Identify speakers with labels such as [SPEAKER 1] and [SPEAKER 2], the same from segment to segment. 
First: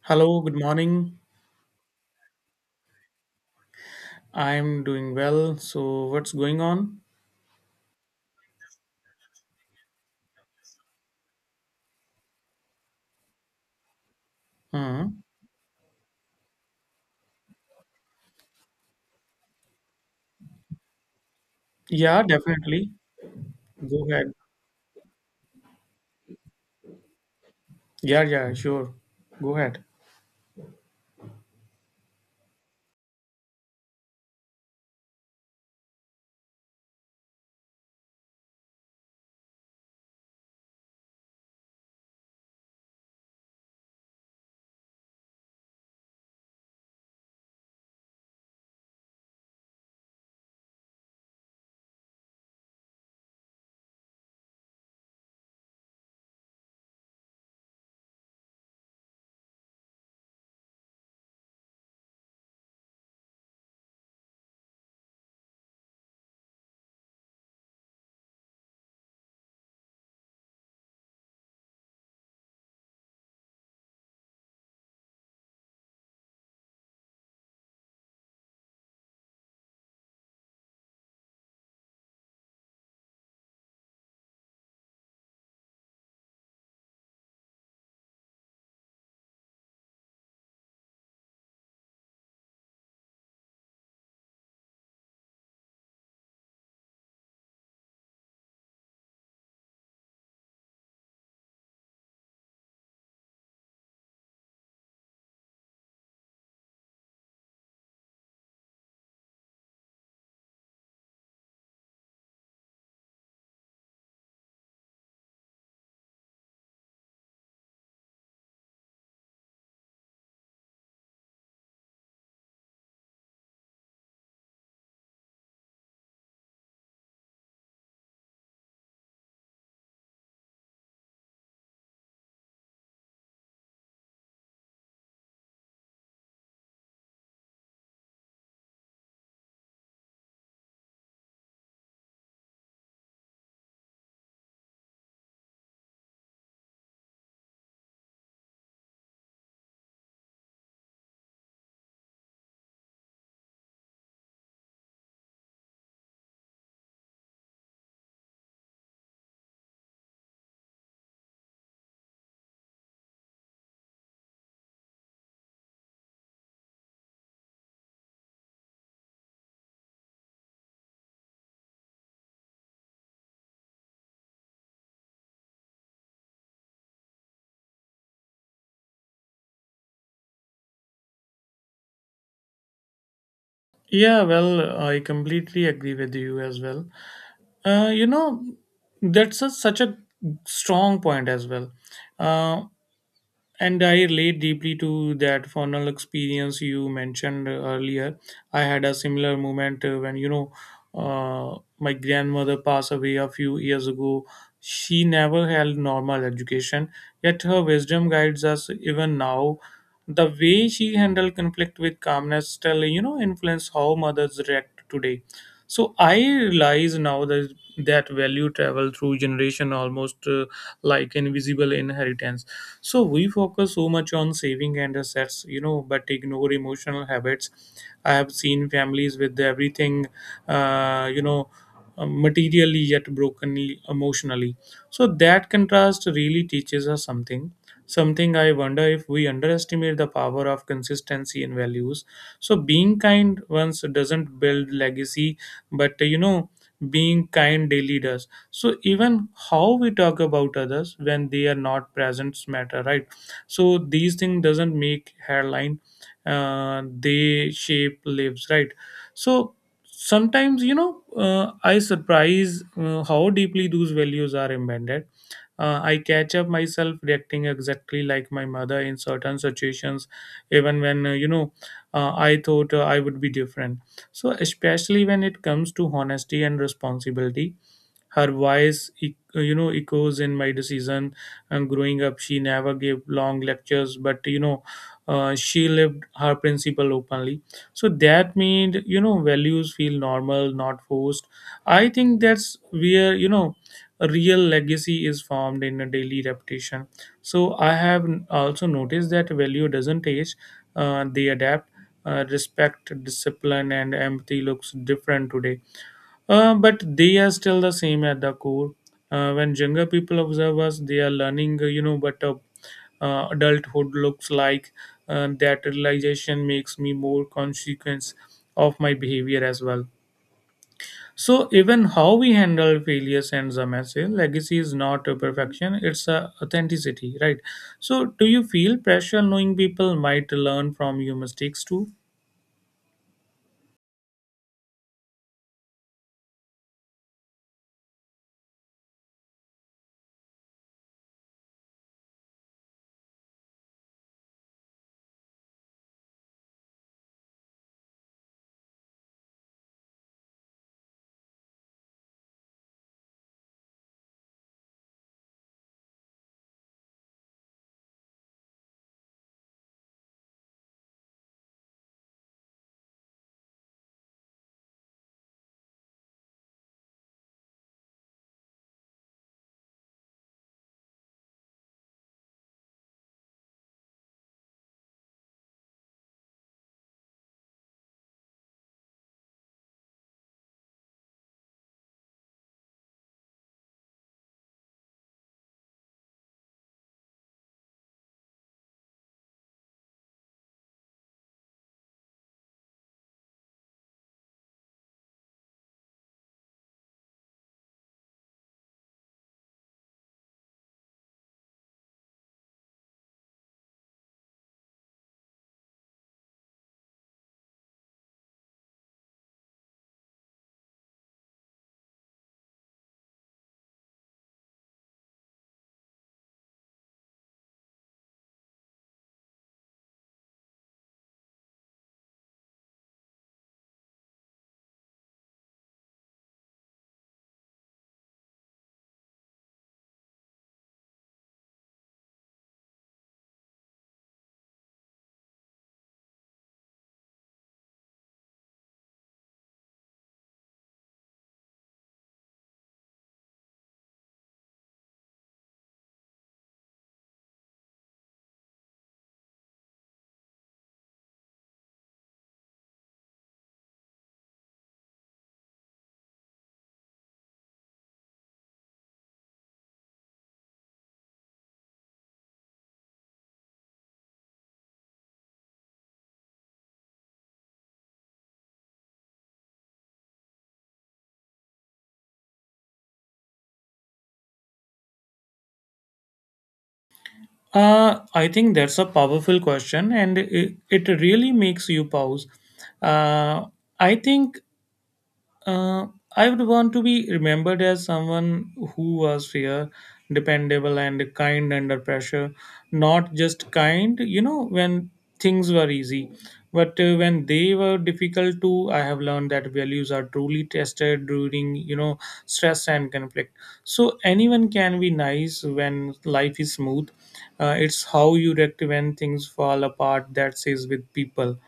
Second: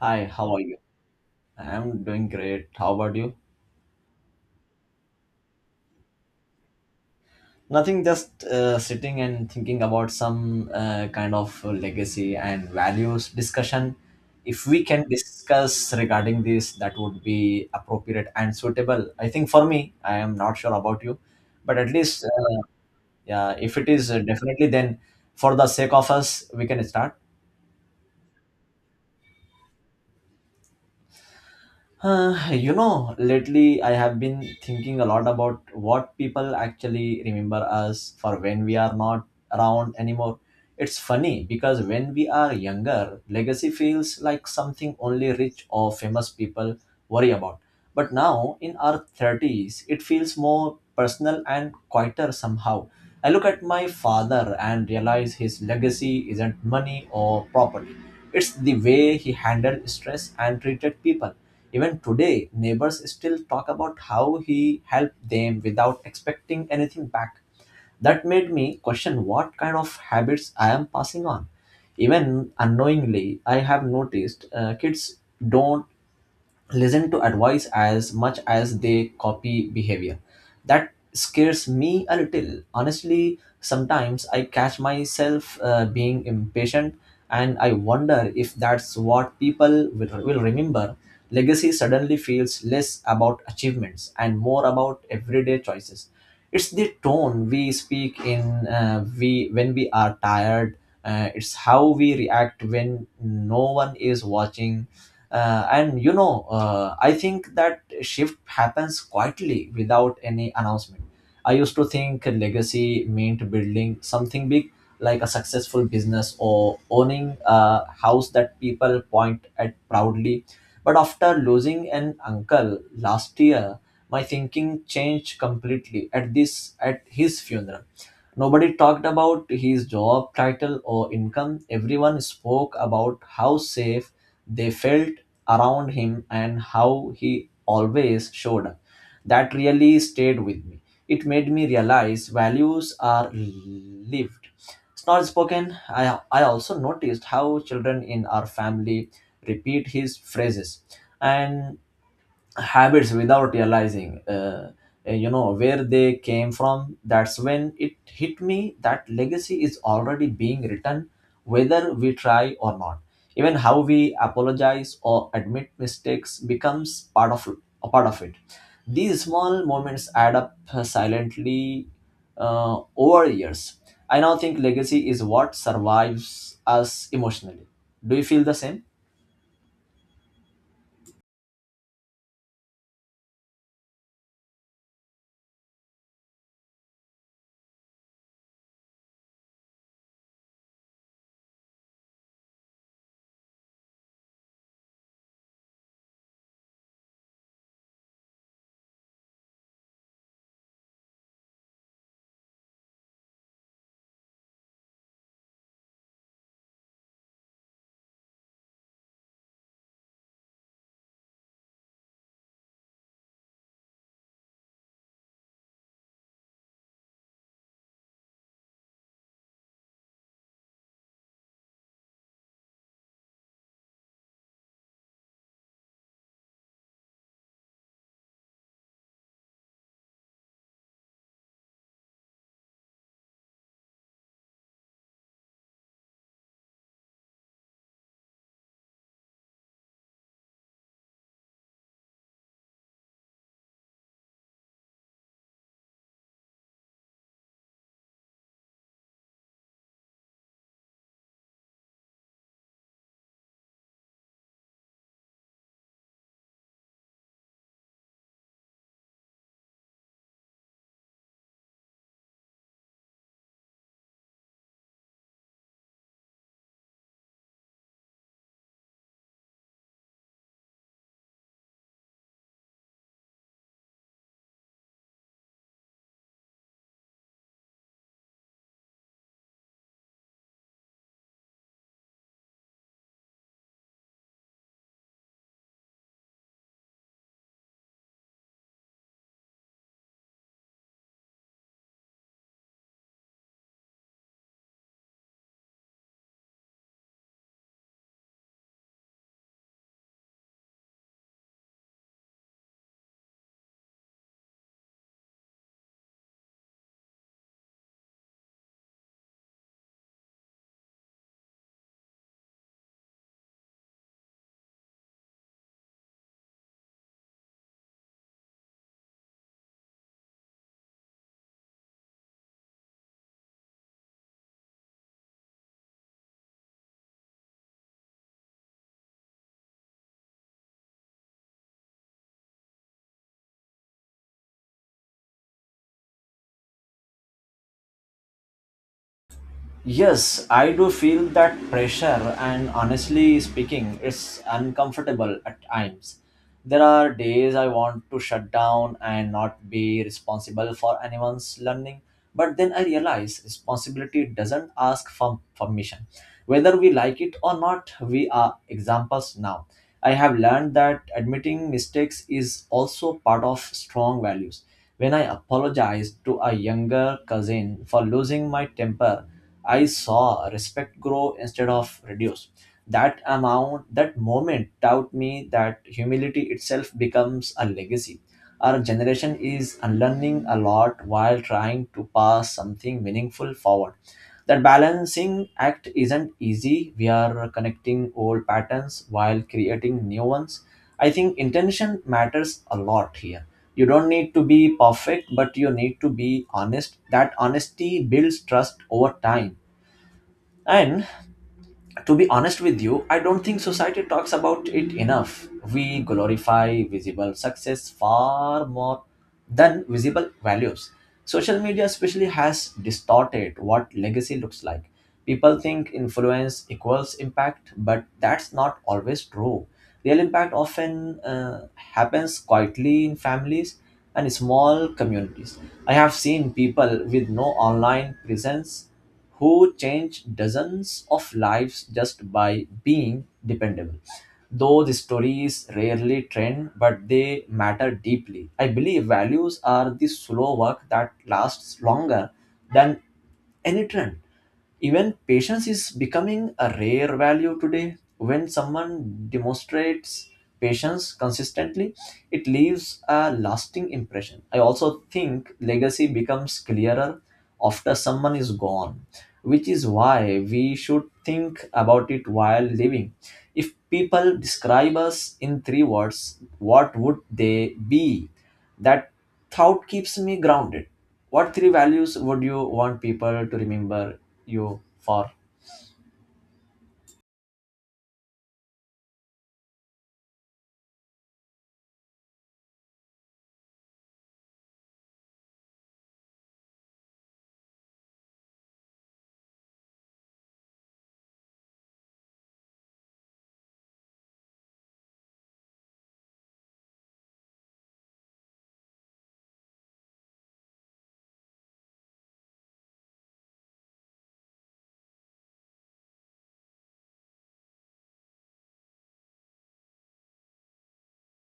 [SPEAKER 1] Hi,
[SPEAKER 2] Hello,
[SPEAKER 1] how
[SPEAKER 2] good
[SPEAKER 1] are you?
[SPEAKER 2] morning.
[SPEAKER 1] I'm doing great. How about you?
[SPEAKER 2] I'm doing well. So, what's going on?
[SPEAKER 1] Nothing, just sitting and thinking about some kind of legacy and values discussion. If we can
[SPEAKER 2] Uh-huh.
[SPEAKER 1] discuss regarding this, that would be appropriate and suitable. I think for me, I am not sure about you, but at
[SPEAKER 2] Yeah,
[SPEAKER 1] least,
[SPEAKER 2] definitely.
[SPEAKER 1] yeah, if it
[SPEAKER 2] Go
[SPEAKER 1] is
[SPEAKER 2] ahead.
[SPEAKER 1] definitely, then for the sake of us, we can start.
[SPEAKER 2] Yeah, yeah, sure. Go ahead.
[SPEAKER 1] Lately I have been thinking a lot about what people actually remember us for when we are not around anymore. It's funny because when we are younger, legacy feels like something only rich or famous people worry about. But now, in our 30s, it feels more personal and quieter somehow. I look at my father and realize his legacy isn't money or property, it's the way he handled stress and treated people even today, neighbors still talk about how he helped them without expecting anything back. That made me question what kind of habits I am passing on. Even unknowingly, I have noticed kids don't listen to advice as much as they copy behavior. That scares me a little. Honestly, sometimes I catch myself being impatient and I wonder if that's what people will remember. Legacy suddenly feels less about achievements and more about everyday choices. It's the tone we speak in we when we are tired. It's how we react when no one is watching and I think that shift happens quietly without any announcement. I used to think legacy meant building something big, like a successful business or owning a house that people point at proudly. But after losing an uncle last year, my thinking changed completely at his funeral. Nobody talked about his job title or income. Everyone spoke about how safe they felt around him and how he always showed up. That really stayed with me. It made me realize values are lived. It's not spoken. I also noticed how children in our family repeat his phrases and habits without realizing where they came from. That's when it hit me that legacy is already being written whether we try or not. Even how we apologize or admit mistakes becomes part of a part of it. These small moments add up silently over years. I now think legacy is what survives us emotionally. Do you feel the same?
[SPEAKER 2] Yeah, well, I completely agree with you as well. You know, that's a, such a strong point as well. Uh, And I relate deeply to that funnel experience you mentioned earlier. I had a similar moment when, my grandmother passed away a few years ago. She never held normal education, yet her wisdom guides us even now. The way she handled conflict with calmness still, you know, influence how mothers react today. So I realize now that that value travel through generation almost like invisible inheritance. So we focus so much on saving and assets, you know, but ignore emotional habits. I have seen families with everything, uh, you know materially yet brokenly emotionally. So that contrast really teaches us something. I wonder if we underestimate the power of consistency in values. So being kind once doesn't build legacy, but, you know, being kind daily does. So even how we talk about others when they are not present matter, right? So these things doesn't make hairline, they shape lives, right? So sometimes, you know, I surprise how deeply those values are embedded. I catch up myself reacting exactly like my mother in certain situations, even when, you know, I thought I would be different. So especially when it comes to honesty and responsibility, her voice, echoes in my decision. And growing up, she never gave long lectures, but, you know, she lived her principle openly. So that made, you know, values feel normal, not forced. I think that's where, you know, a real legacy is formed in a daily repetition. So I have also noticed that value doesn't age; they adapt. Respect, discipline, and empathy looks different today. But they are still the same at the core. When younger people observe us, they are learning, you know, what, adulthood looks like. That realization makes me more consequence of my behavior as well. So even how we handle failure sends a message. Legacy is not a perfection; it's a authenticity, right? So do you feel pressure knowing people might learn from your mistakes too?
[SPEAKER 1] Yes, I do feel that pressure, and honestly speaking, it's uncomfortable at times. There are days I want to shut down and not be responsible for anyone's learning, but then I realize responsibility doesn't ask for permission. Whether we like it or not, we are examples now. I have learned that admitting mistakes is also part of strong values. When I apologized to a younger cousin for losing my temper, I saw respect grow instead of reduce. That moment taught me that humility itself becomes a legacy. Our generation is unlearning a lot while trying to pass something meaningful forward. That balancing act isn't easy. We are connecting old patterns while creating new ones. I think intention matters a lot here. You don't need to be perfect, but you need to be honest. That honesty builds trust over time, and to be honest with you, I don't think society talks about it enough. We glorify visible success far more than visible values. Social media, especially, has distorted what legacy looks like. People think influence equals impact, but that's not always true. Real impact often happens quietly in families and small communities. I have seen people with no online presence who change dozens of lives just by being dependable. Those stories rarely trend, but they matter deeply. I believe values are the slow work that lasts longer than any trend. Even patience is becoming a rare value today. When someone demonstrates patience consistently, it leaves a lasting impression. I also think legacy becomes clearer after someone is gone, which is why we should think about it while living. If people describe us in three words, what would they be? That thought keeps me grounded. What three values would you want people to remember you for?
[SPEAKER 2] I think that's a powerful question, and it really makes you pause. Uh, I think uh, I would want to be remembered as someone who was fair, dependable, and kind under pressure. Not just kind, you know, when things were easy, but when they were difficult too. I have learned that values are truly tested during, you know, stress and conflict. So anyone can be nice when life is smooth. It's how you react when things fall apart that says with people.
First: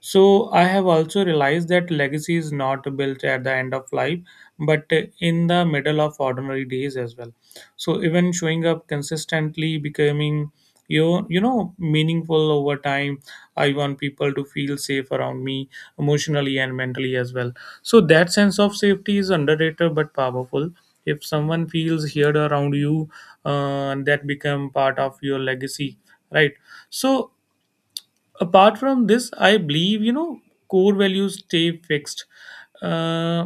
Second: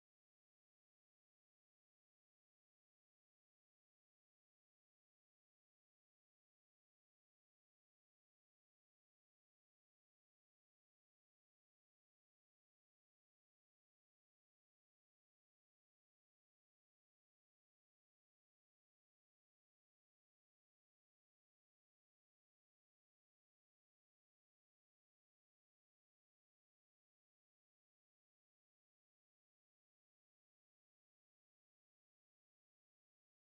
[SPEAKER 2] So I have also realized that legacy is not built at the end of life, but in the middle of ordinary days as well. So even showing up consistently, becoming you know meaningful over time. I want people to feel safe around me emotionally and mentally as well. So that sense of safety is underrated but powerful. If someone feels heard around you, that become part of your legacy, right? So apart from this, I believe, you know, core values stay fixed, uh,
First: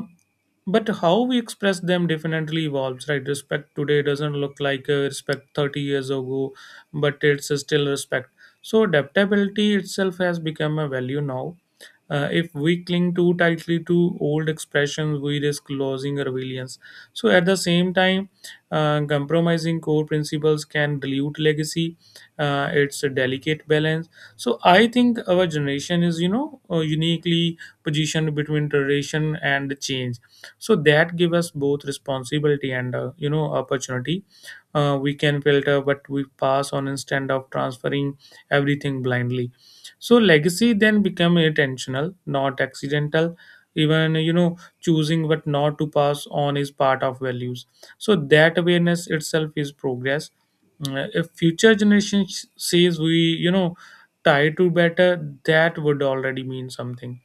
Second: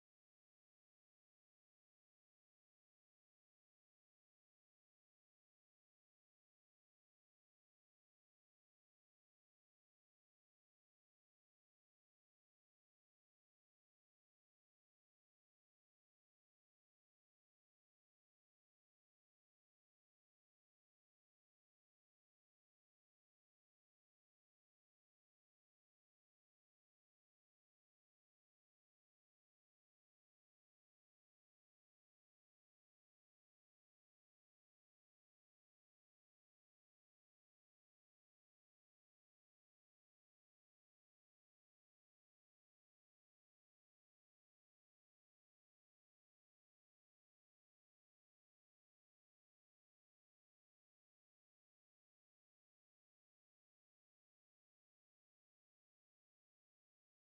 [SPEAKER 2] but how we express them definitely evolves, right? Respect today doesn't look like respect 30 years ago, but it's still respect. So adaptability itself has become a value now. If we cling too tightly to old expressions, we risk losing our resilience. So, at the same time, compromising core principles can dilute legacy. It's a delicate balance. So I think our generation is, you know, uniquely positioned between tradition and change. So that give us both responsibility and, you know, opportunity. We can filter, but we pass on instead of transferring everything blindly. So legacy then become intentional, not accidental. Even, you know, choosing what not to pass on is part of values. So that awareness itself is progress. If future generation says we, you know, try to better, that would already mean something.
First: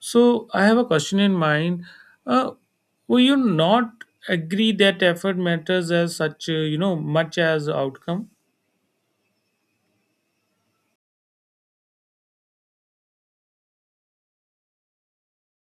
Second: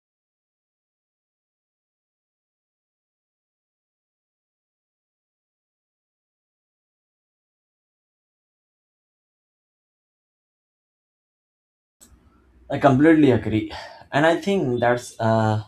[SPEAKER 2] So I have a question in mind. uh, will you not agree that effort matters as such, you know, much as outcome?
[SPEAKER 1] I completely agree. And I think that's a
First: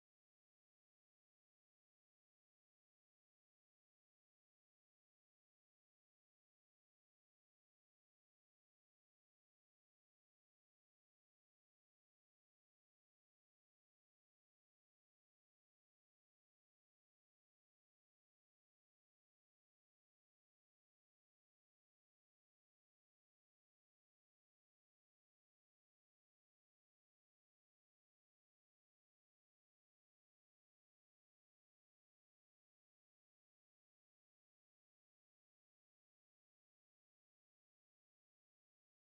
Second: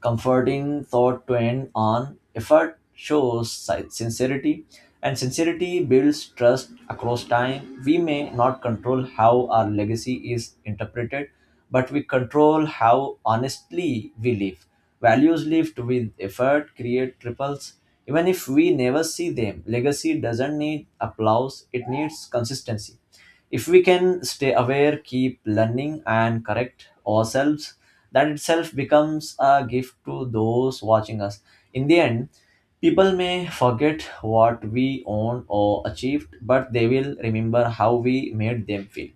[SPEAKER 1] comforting thought to end on. Effort shows sincerity, and sincerity builds trust across time. We may not control how our legacy is interpreted, but we control how honestly we live. Values lived with effort create ripples. Even if we never see them, legacy doesn't need applause, it needs consistency. If we can stay aware, keep learning, and correct ourselves, that itself becomes a gift to those watching us. In the end, people may forget what we own or achieved, but they will remember how we made them feel.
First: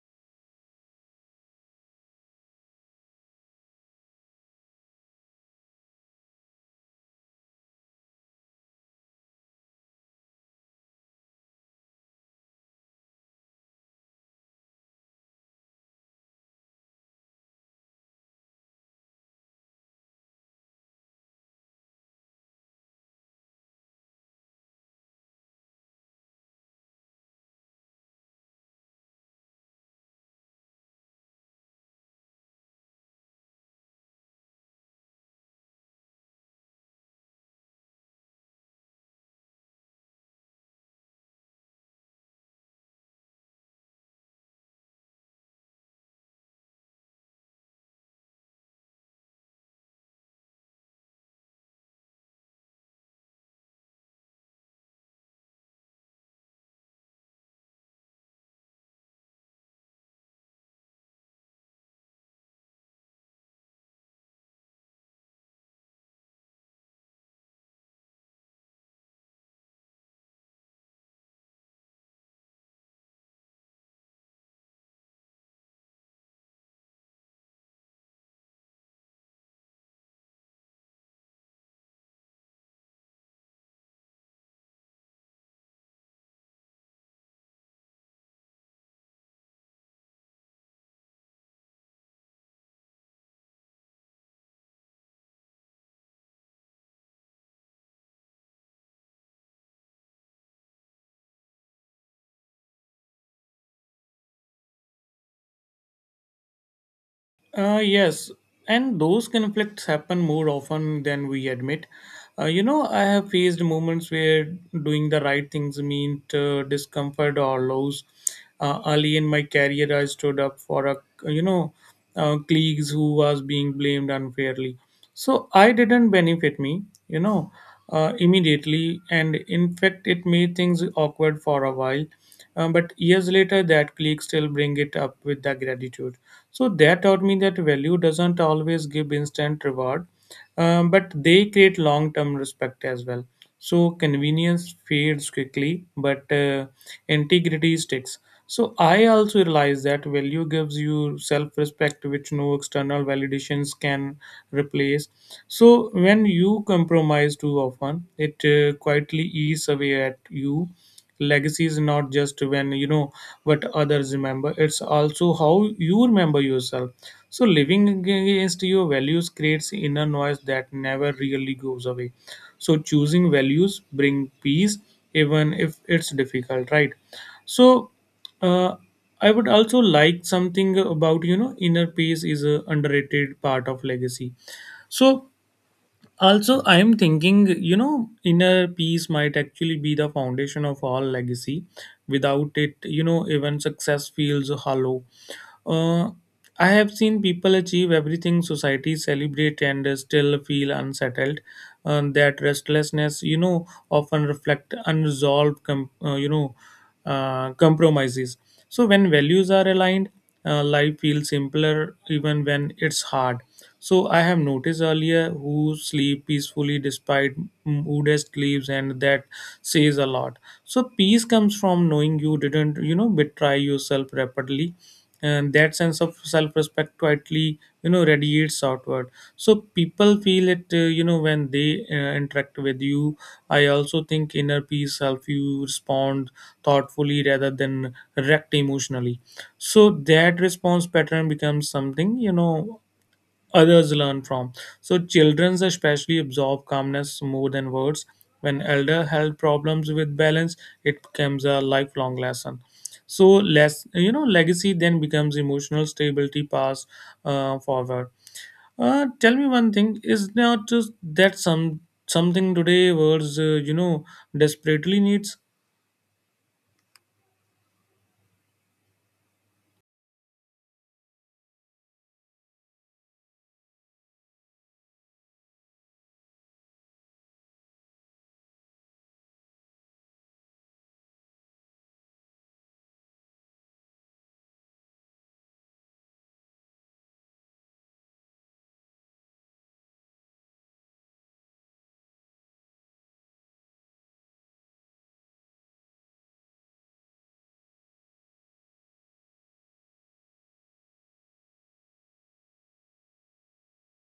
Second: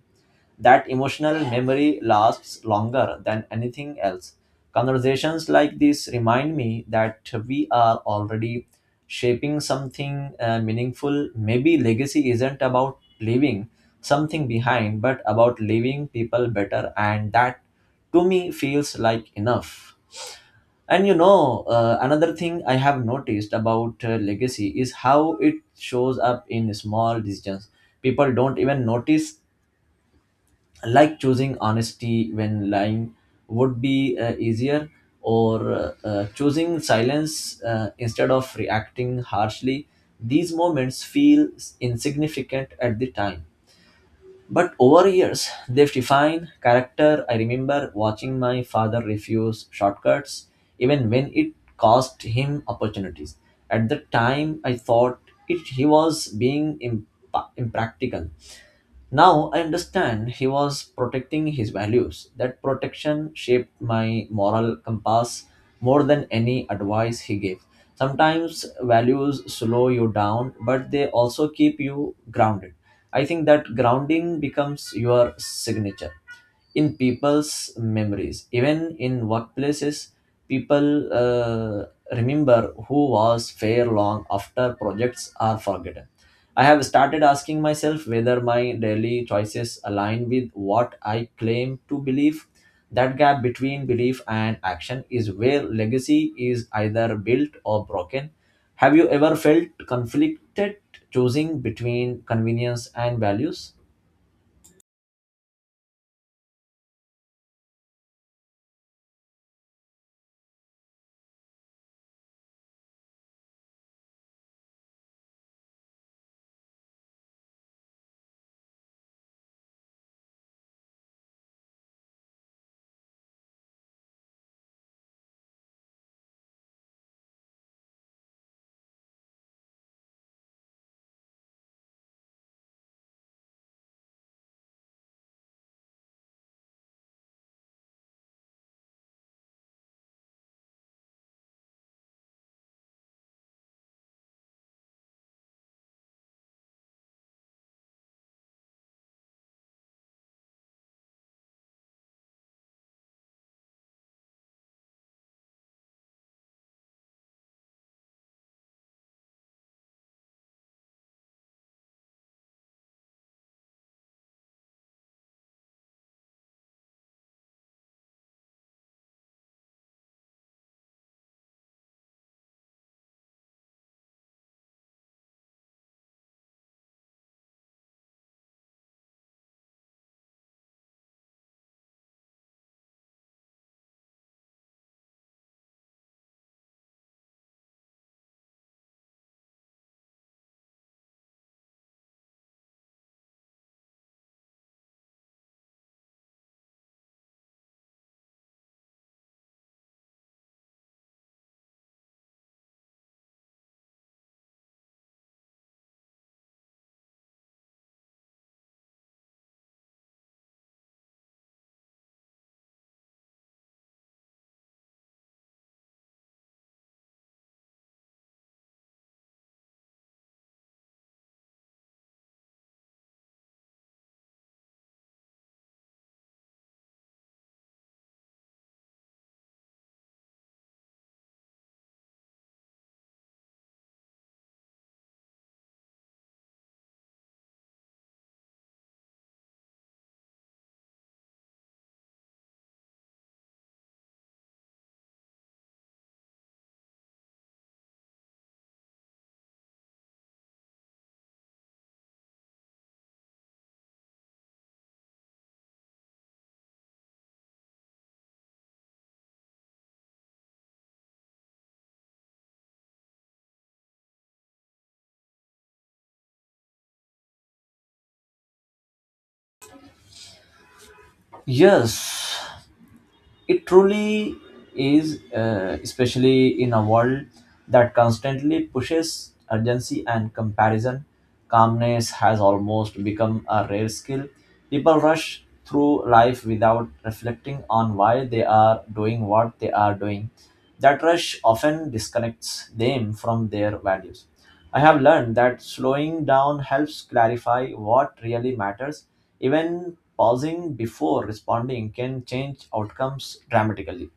[SPEAKER 1] That emotional memory lasts longer than anything else. Conversations like this remind me that we are already shaping something meaningful. Maybe legacy isn't about leaving something behind, but about leaving people better, and that to me feels like enough. Another thing I have noticed about legacy is how it shows up in small decisions. People don't even notice, like choosing honesty when lying would be easier, or choosing silence instead of reacting harshly. These moments feel insignificant at the time, but over years they've defined character. I remember watching my father refuse shortcuts even when it cost him opportunities. At the time I thought he was being impractical. Now I understand he was protecting his values. That protection shaped my moral compass more than any advice he gave. Sometimes values slow you down, but they also keep you grounded. I think that grounding becomes your signature in people's memories. Even in workplaces, people remember who was fair long after projects are forgotten. I have started asking myself whether my daily choices align with what I claim to believe. That gap between belief and action is where legacy is either built or broken. Have you ever felt conflicted choosing between convenience and values?
[SPEAKER 2] Yes, and those conflicts happen more often than we admit. You know, I have faced moments where doing the right things meant discomfort or loss. Early in my career, I stood up for a, you know, colleagues who was being blamed unfairly, so I didn't benefit me, you know, immediately, and in fact it made things awkward for a while. But years later that clique still bring it up with the gratitude. So that taught me that value doesn't always give instant reward, but they create long-term respect as well. So convenience fades quickly, but integrity sticks. So I also realize that value gives you self-respect, which no external validations can replace. So when you compromise too often, it quietly eats away at you. Legacy is not just, when you know, what others remember; it's also how you remember yourself. So living against your values creates inner noise that never really goes away. So choosing values bring peace, even if it's difficult, right? So, uh, I would also like something about, you know, inner peace is a underrated part of legacy. So also, I am thinking, you know, inner peace might actually be the foundation of all legacy. Without it, you know, even success feels hollow. Uh, I have seen people achieve everything society celebrate and still feel unsettled. That restlessness, you know, often reflect unresolved, compromises. So when values are aligned, life feels simpler even when it's hard. So I have noticed earlier who sleep peacefully despite moodest leaves, and that says a lot. So peace comes from knowing you didn't, you know, betray yourself rapidly, and that sense of self-respect quietly, you know, radiates outward. So people feel it, when they interact with you. I also think inner peace helps you respond thoughtfully rather than react emotionally. So that response pattern becomes something, you know, others learn from. So children especially absorb calmness more than words. When elder health problems with balance, it becomes a lifelong lesson. So less, you know, legacy then becomes emotional stability passed forward. Tell me one thing: is not just that something today words, you know, desperately needs?
[SPEAKER 1] Yes, it truly is, especially in a world that constantly pushes urgency and comparison. Calmness has almost become a rare skill. People rush through life without reflecting on why they are doing what they are doing. That rush often disconnects them from their values. I have learned that slowing down helps clarify what really matters. Even pausing before responding can change outcomes dramatically.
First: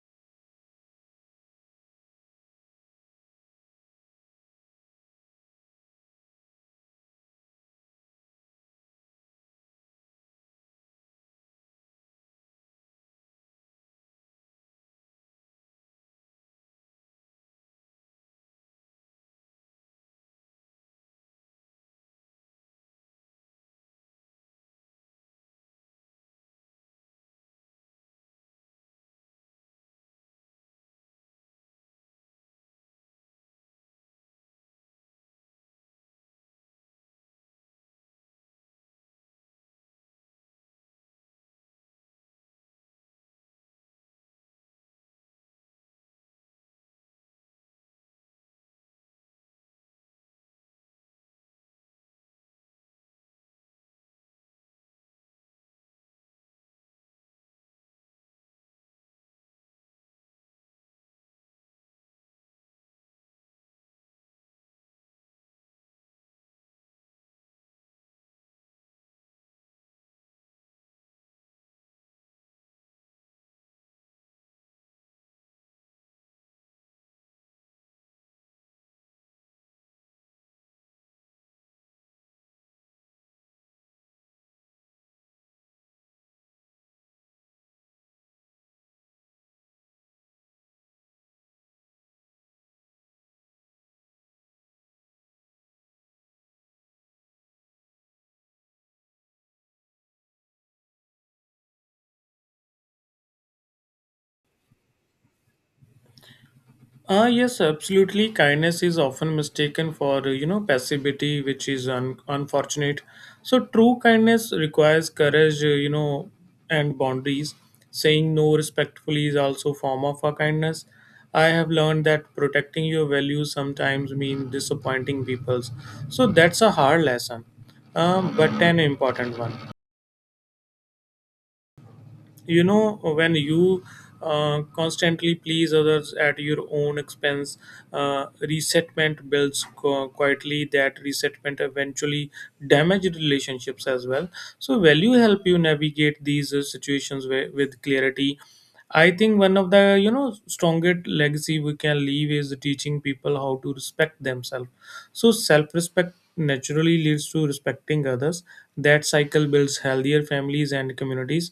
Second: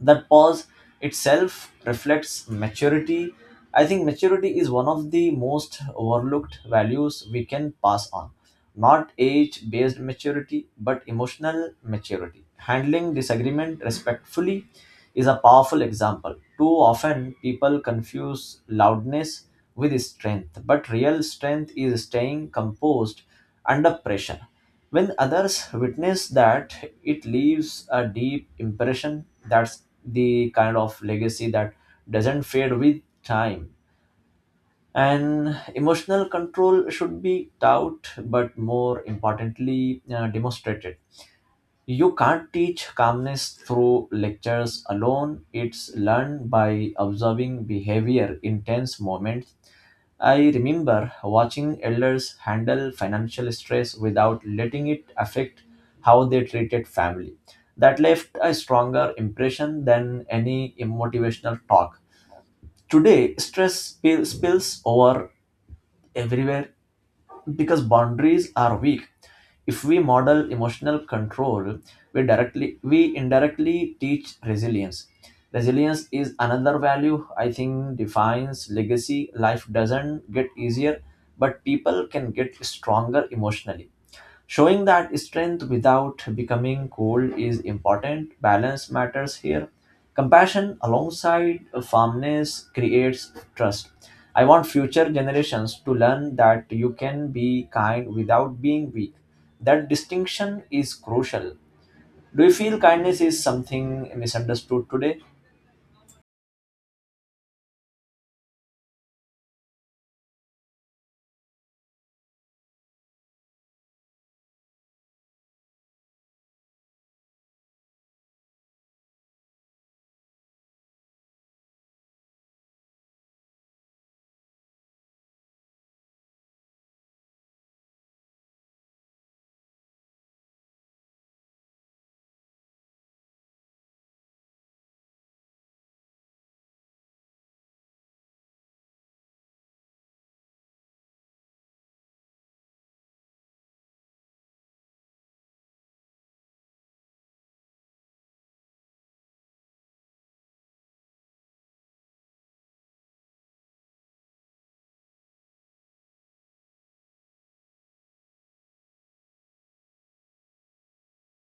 [SPEAKER 1] That pause itself reflects maturity. I think maturity is one of the most overlooked values we can pass on, not age based maturity but emotional maturity. Handling disagreement respectfully is a powerful example. Too often people confuse loudness with strength, but real strength is staying composed under pressure. When others witness that, it leaves a deep impression. That's the kind of legacy that doesn't fade with time. And emotional control should be taught, but more importantly, demonstrated. You can't teach calmness through lectures alone. It's learned by observing behavior in tense moments. I remember watching elders handle financial stress without letting it affect how they treated family. That left a stronger impression than any motivational talk. Today, spills over everywhere because boundaries are weak. If we model emotional control, we indirectly teach resilience. Resilience is another value I think defines legacy. Life doesn't get easier, but people can get stronger emotionally. Showing that strength without becoming cold is important. Balance matters here. Compassion alongside firmness creates trust. I want future generations to learn that you can be kind without being weak. That distinction is crucial. Do you feel kindness is something misunderstood today?
[SPEAKER 2] Ah, yes, absolutely. Kindness is often mistaken for, you know, passivity, which is unfortunate. So, true kindness requires courage, and boundaries. Saying no respectfully is also a form of a kindness. I have learned that protecting your values sometimes means disappointing people's. So, that's a hard lesson, but an important one. You know, when you constantly please others at your own expense, resentment builds quietly. That resentment eventually damages relationships as well. So value help you navigate these situations with clarity. I think one of the, you know, strongest legacy we can leave is teaching people how to respect themselves. So self-respect naturally leads to respecting others. That cycle builds healthier families and communities.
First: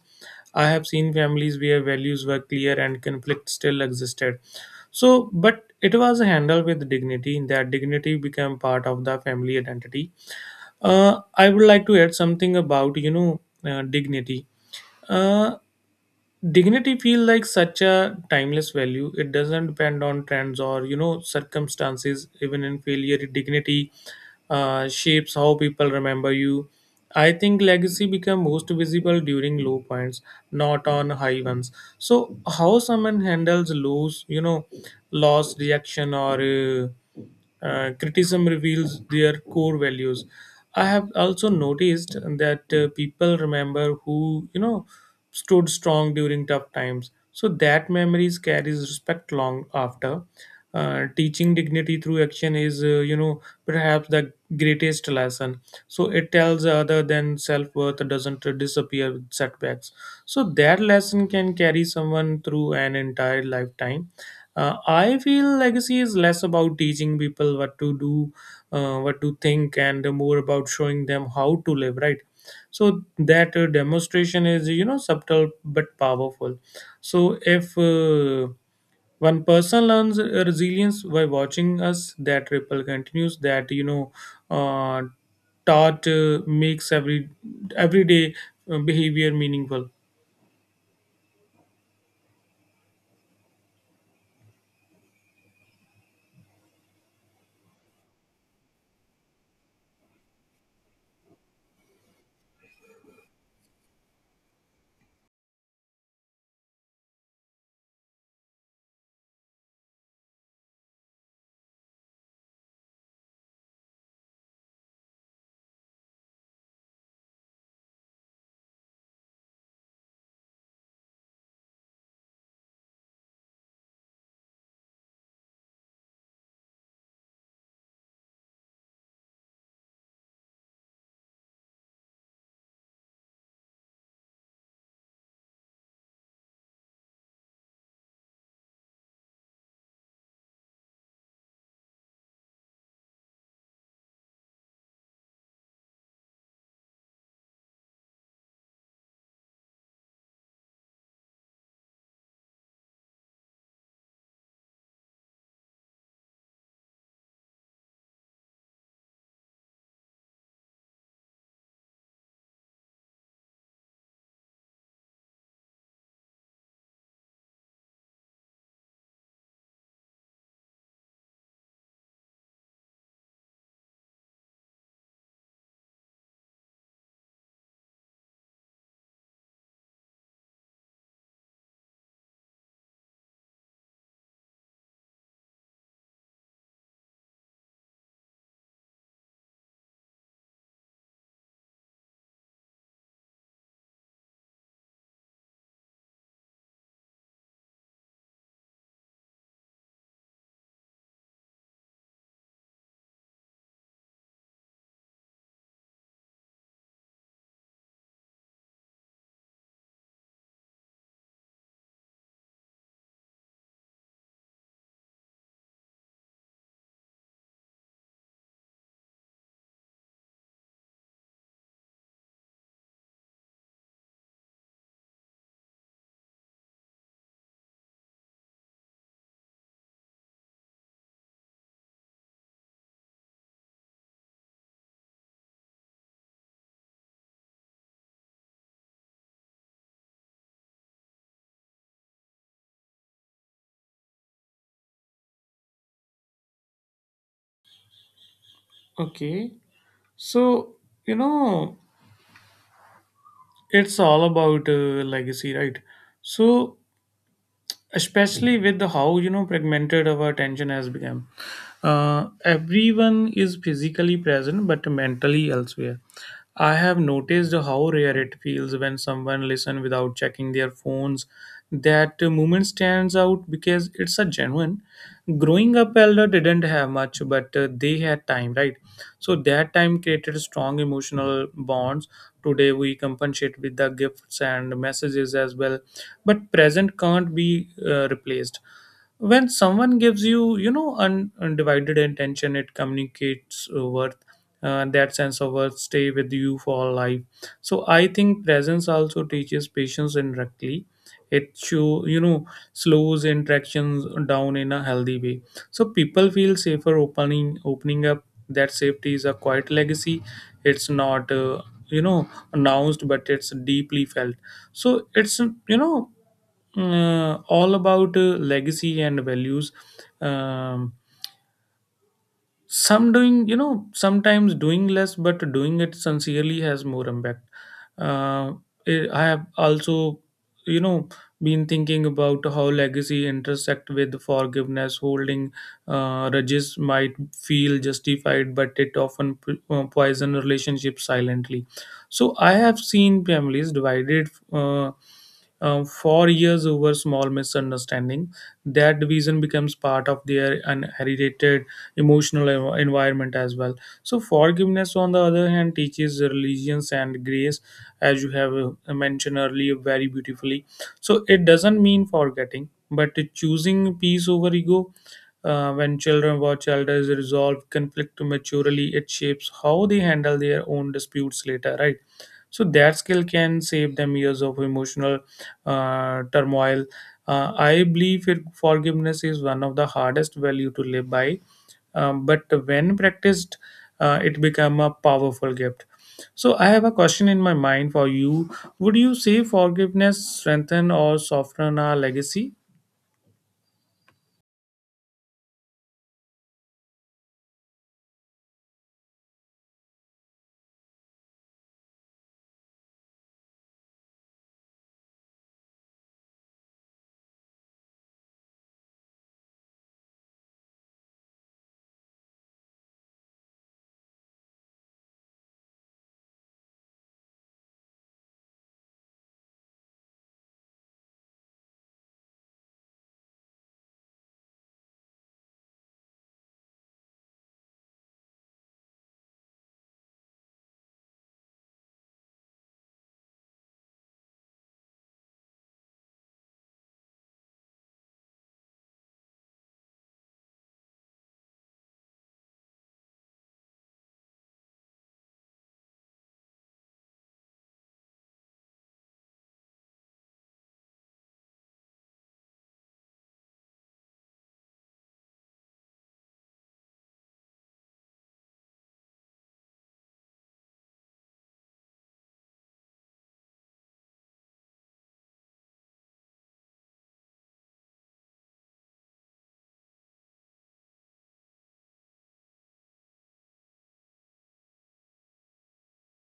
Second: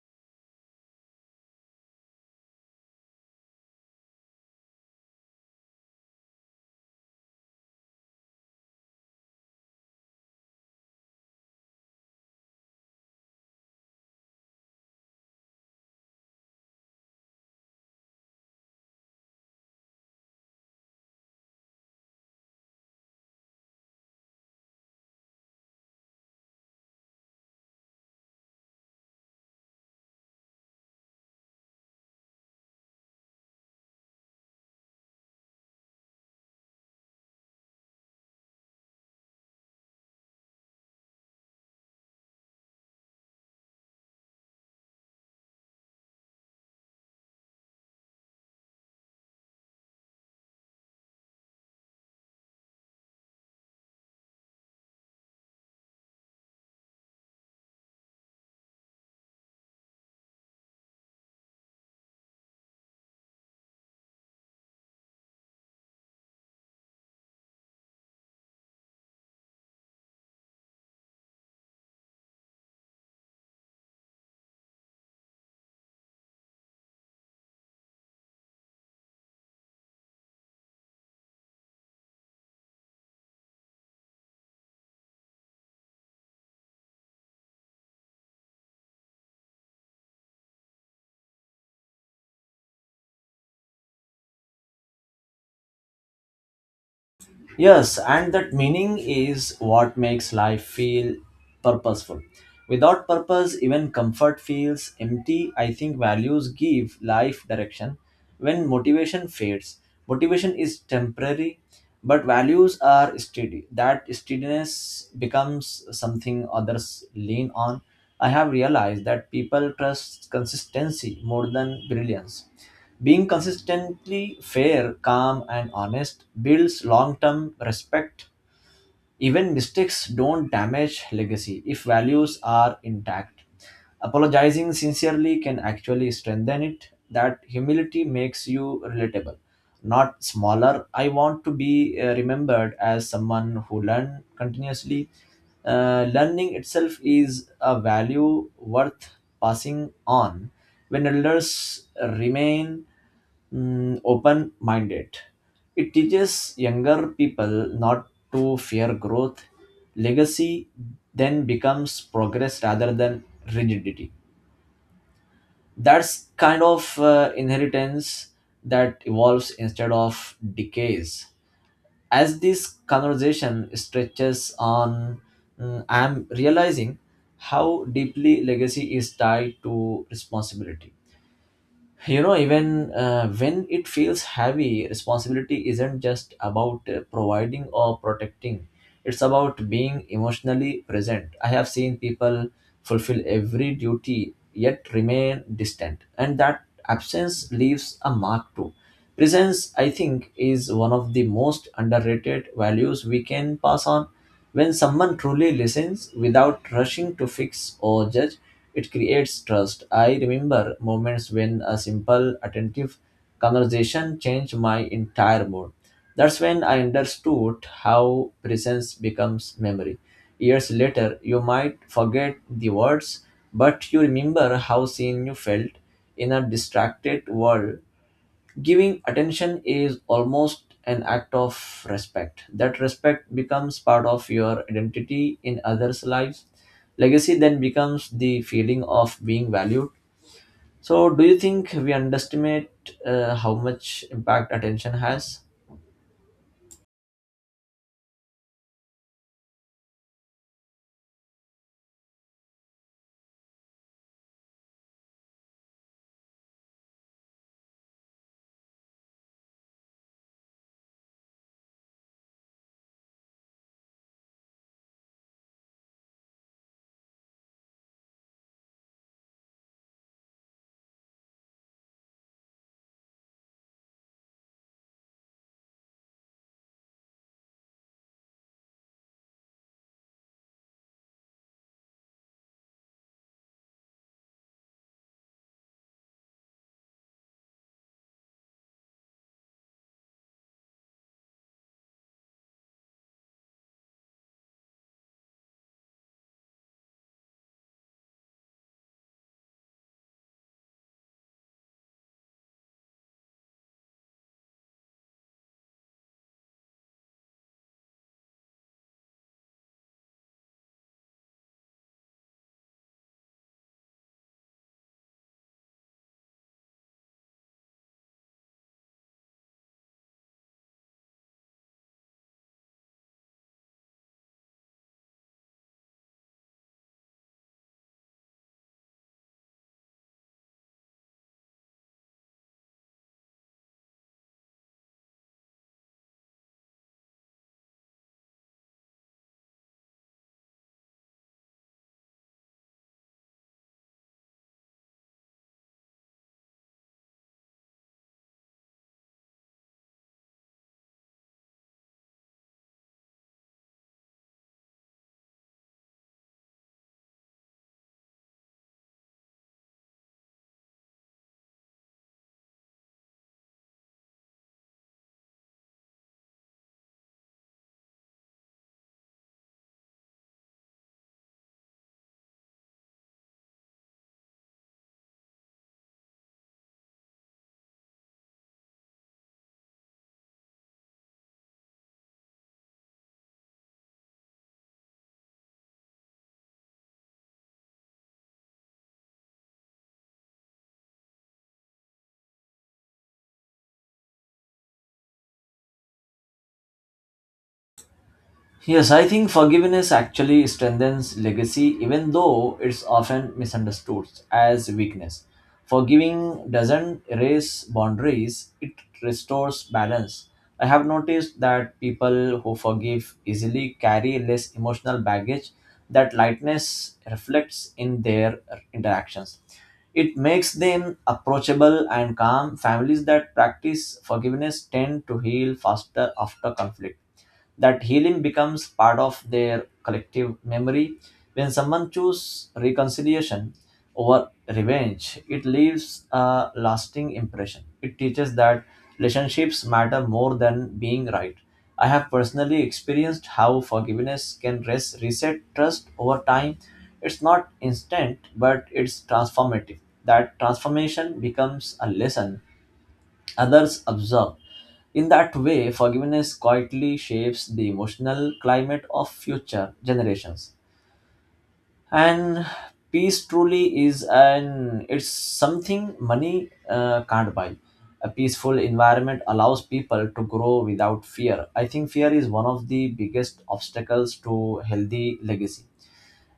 [SPEAKER 2] I have seen families where values were clear and conflict still existed. So, but it was handled with dignity. That dignity became part of the family identity. I would like to add something about, you know, dignity. Uh, Dignity feel like such a timeless value. It doesn't depend on trends or, you know, circumstances. Even in failure, dignity shapes how people remember you. I think legacy become most visible during low points, not on high ones. So how someone handles lows, you know, loss reaction or, criticism reveals their core values. I have also noticed that, people remember who, you know, stood strong during tough times. So that memories carries respect long after. Teaching dignity through action is, you know, perhaps the greatest lesson. So it tells other than self worth doesn't disappear with setbacks. So that lesson can carry someone through an entire lifetime. I feel legacy is less about teaching people what to do, what to think, and more about showing them how to live. Right, so that demonstration is, subtle but powerful. So if one person learns resilience by watching us, that ripple continues. That you know uh, taught Makes everyday behavior meaningful.
[SPEAKER 1] Yes, and that meaning is what makes life feel purposeful. Without purpose, even comfort feels empty. I think values give life direction. When motivation fades, Motivation is temporary, but values are steady. That steadiness becomes something others lean on. I have realized that people trust consistency more than brilliance. Being consistently fair, calm, and honest builds long term respect. Even mistakes don't damage legacy if values are intact. Apologizing sincerely can actually strengthen it. That humility makes you relatable, not smaller. I want to be remembered as someone who learned continuously. Learning itself is a value worth passing on. When elders remain open minded, it teaches younger people not to fear growth. Legacy then becomes progress rather than rigidity. That's kind of inheritance that evolves instead of decays. As this conversation stretches on, I'm realizing how deeply legacy is tied to responsibility. You know, even when it feels heavy, responsibility isn't just about providing or protecting, it's about being emotionally present. I have seen people fulfill every duty yet remain distant, and that absence leaves a mark too. Presence, I think, is one of the most underrated values we can pass on. When someone truly listens without rushing to fix or judge, it creates trust. I remember moments when a simple, attentive conversation changed my entire mood. That's when I understood how presence becomes memory. Years later, you might forget the words, but you remember how seen you felt. In a distracted world, giving attention is almost an act of respect. That respect becomes part of your identity in others' lives. Legacy then becomes the feeling of being valued. So, do you think we underestimate how much impact attention has?
[SPEAKER 2] Okay, so, you know it's all about legacy, right? So, especially with the how fragmented our attention has become, everyone is physically present but mentally elsewhere. I have noticed how rare it feels when someone listens without checking their phones. That moment stands out because it's a genuine growing up. Elder didn't have much, but they had time, right? So that time created strong emotional bonds. Today we compensate with the gifts and messages as well, but present can't be replaced. When someone gives you, you know undivided attention, it communicates worth. That sense of worth stay with you for life. So I think presence also teaches patience indirectly. It show, slows interactions down in a healthy way. So people feel safer opening up. That safety is a quiet legacy. It's not you know announced, but it's deeply felt. So it's, you know all about legacy and values. um, Sometimes doing less but doing it sincerely has more impact. uh, I have also, you know been thinking about how legacy intersect with forgiveness. Holding grudges might feel justified, but it often poison relationships silently. So I have seen families divided, for years over small misunderstanding. That division becomes part of their inherited emotional environment as well. So, forgiveness, on the other hand, teaches religions and grace, as you have mentioned earlier very beautifully. So, it doesn't mean forgetting, but it choosing peace over ego. When children watch elders resolve conflict maturely, it shapes how they handle their own disputes later, right? So that skill can save them years of emotional turmoil. I believe it, forgiveness is one of the hardest value to live by, but when practiced, it become a powerful gift. So I have a question in my mind for you. Would you say forgiveness strengthen or soften our legacy?
[SPEAKER 1] Yes, I think forgiveness actually strengthens legacy, even though it's often misunderstood as weakness. Forgiving doesn't erase boundaries, it restores balance. I have noticed that people who forgive easily carry less emotional baggage. That lightness reflects in their interactions. It makes them approachable and calm. Families that practice forgiveness tend to heal faster after conflict. That healing becomes part of their collective memory. When someone chooses reconciliation over revenge, it leaves a lasting impression. It teaches that relationships matter more than being right. I have personally experienced how forgiveness can reset trust over time. It's not instant, but it's transformative. That transformation becomes a lesson others observe. In that way, forgiveness quietly shapes the emotional climate of future generations. And peace truly is an it's something money can't buy. A peaceful environment allows people to grow without fear. I think fear is one of the biggest obstacles to healthy legacy.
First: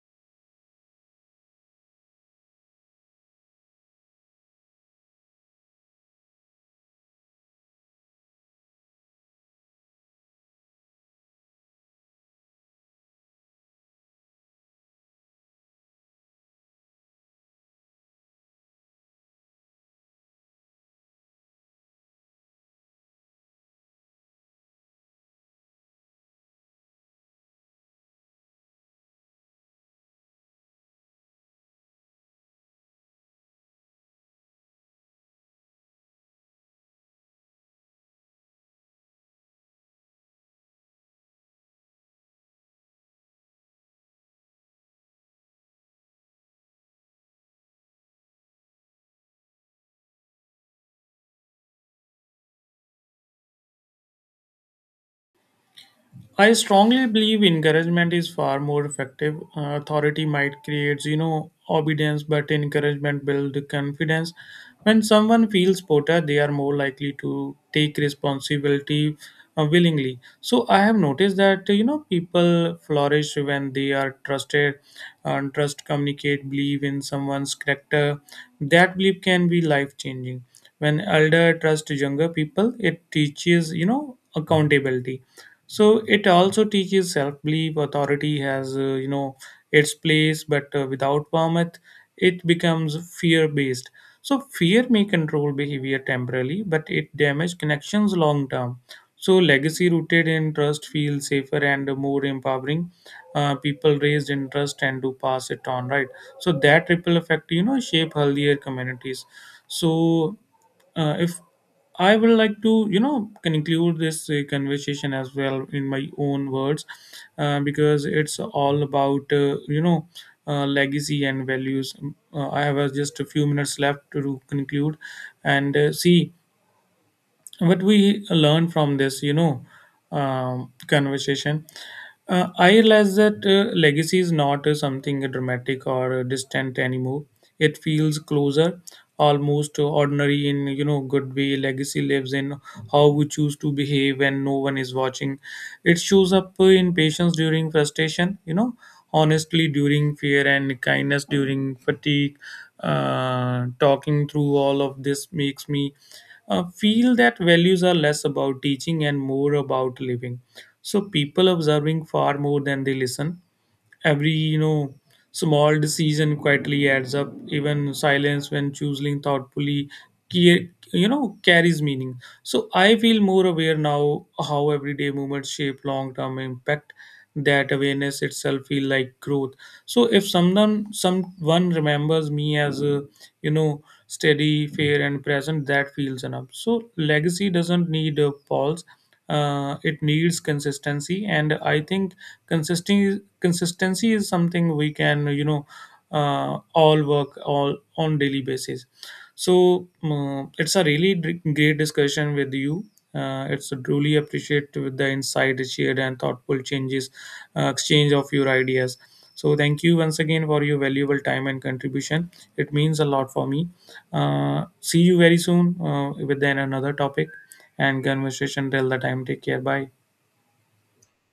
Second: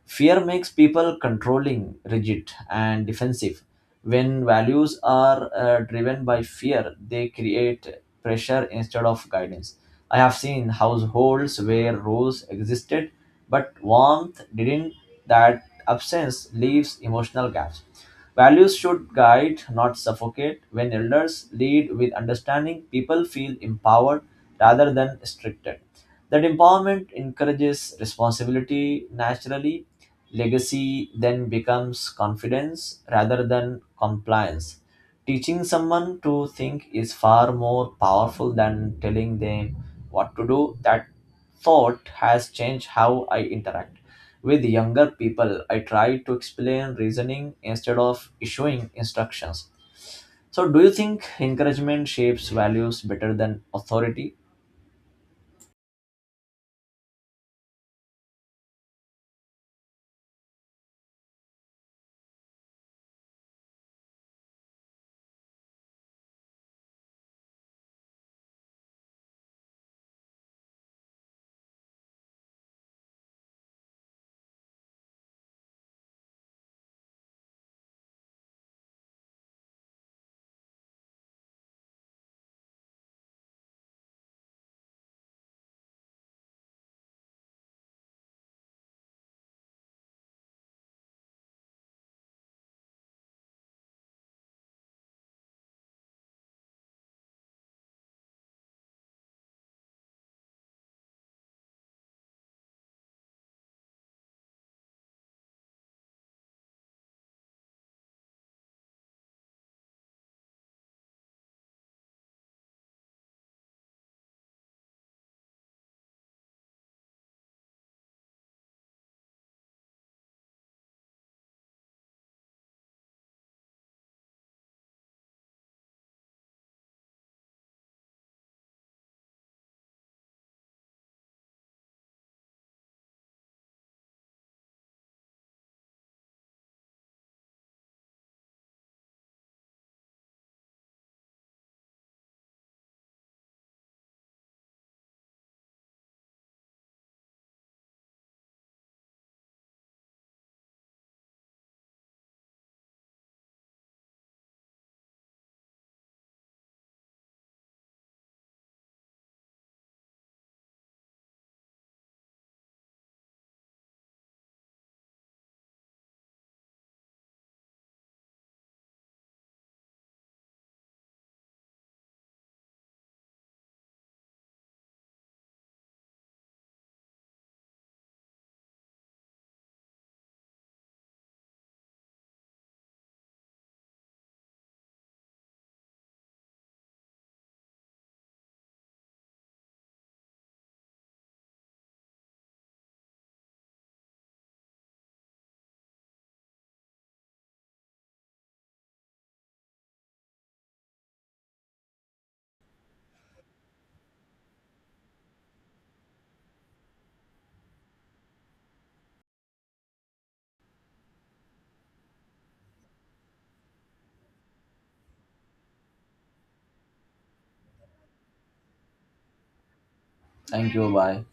[SPEAKER 1] Fear makes people controlling, rigid, and defensive. When values are driven by fear, they create pressure instead of guidance. I have seen households where rules existed but warmth didn't. That absence leaves emotional gaps. Values should guide, not suffocate. When elders lead with understanding, people feel empowered rather than restricted. That empowerment encourages responsibility naturally. Legacy then becomes confidence rather than compliance. Teaching someone to think is far more powerful than telling them what to do. That thought has changed how I interact. With younger people, I try to explain reasoning instead of issuing instructions. So, do you think encouragement shapes values better than authority?
[SPEAKER 2] I strongly believe encouragement is far more effective. Authority might create, you know, obedience, but encouragement builds confidence. When someone feels supported, they are more likely to take responsibility willingly. So I have noticed that, people flourish when they are trusted, and trust, communicate, believe in someone's character. That belief can be life changing. When elder trust younger people, it teaches, accountability. So it also teaches self-belief. Authority has, its place, but without permit, it becomes fear-based. So fear may control behavior temporarily, but it damages connections long term. So legacy rooted in trust feels safer and more empowering. People raised in trust and to pass it on, right? So that ripple effect, shape healthier communities. so if I would like to, can include this conversation as well in my own words, because it's all about, legacy and values. I have just a few minutes left to conclude and see what we learn from this, conversation. I realize that legacy is not something dramatic or distant anymore. It feels closer, almost ordinary in, good way. Legacy lives in how we choose to behave when no one is watching. It shows up in patience during frustration, honestly during fear, and kindness during fatigue. Talking through all of this makes me feel that values are less about teaching and more about living. So people observing far more than they listen. Every, small decision quietly adds up. Even silence, when choosing thoughtfully, carries meaning. So I feel more aware now how everyday movements shape long term impact. That awareness itself feel like growth. So if someone remembers me as a, steady, fair, and present, that feels enough. So legacy doesn't need a pause. It needs consistency, and I think consistency is something we can, all work all on daily basis. So it's a really great discussion with you. It's truly appreciate with the insight shared and thoughtful changes, exchange of your ideas. So thank you once again for your valuable time and contribution. It means a lot for me. See you very soon within another topic and conversation. Till the time, take care. Bye.
[SPEAKER 1] Thank you. Bye.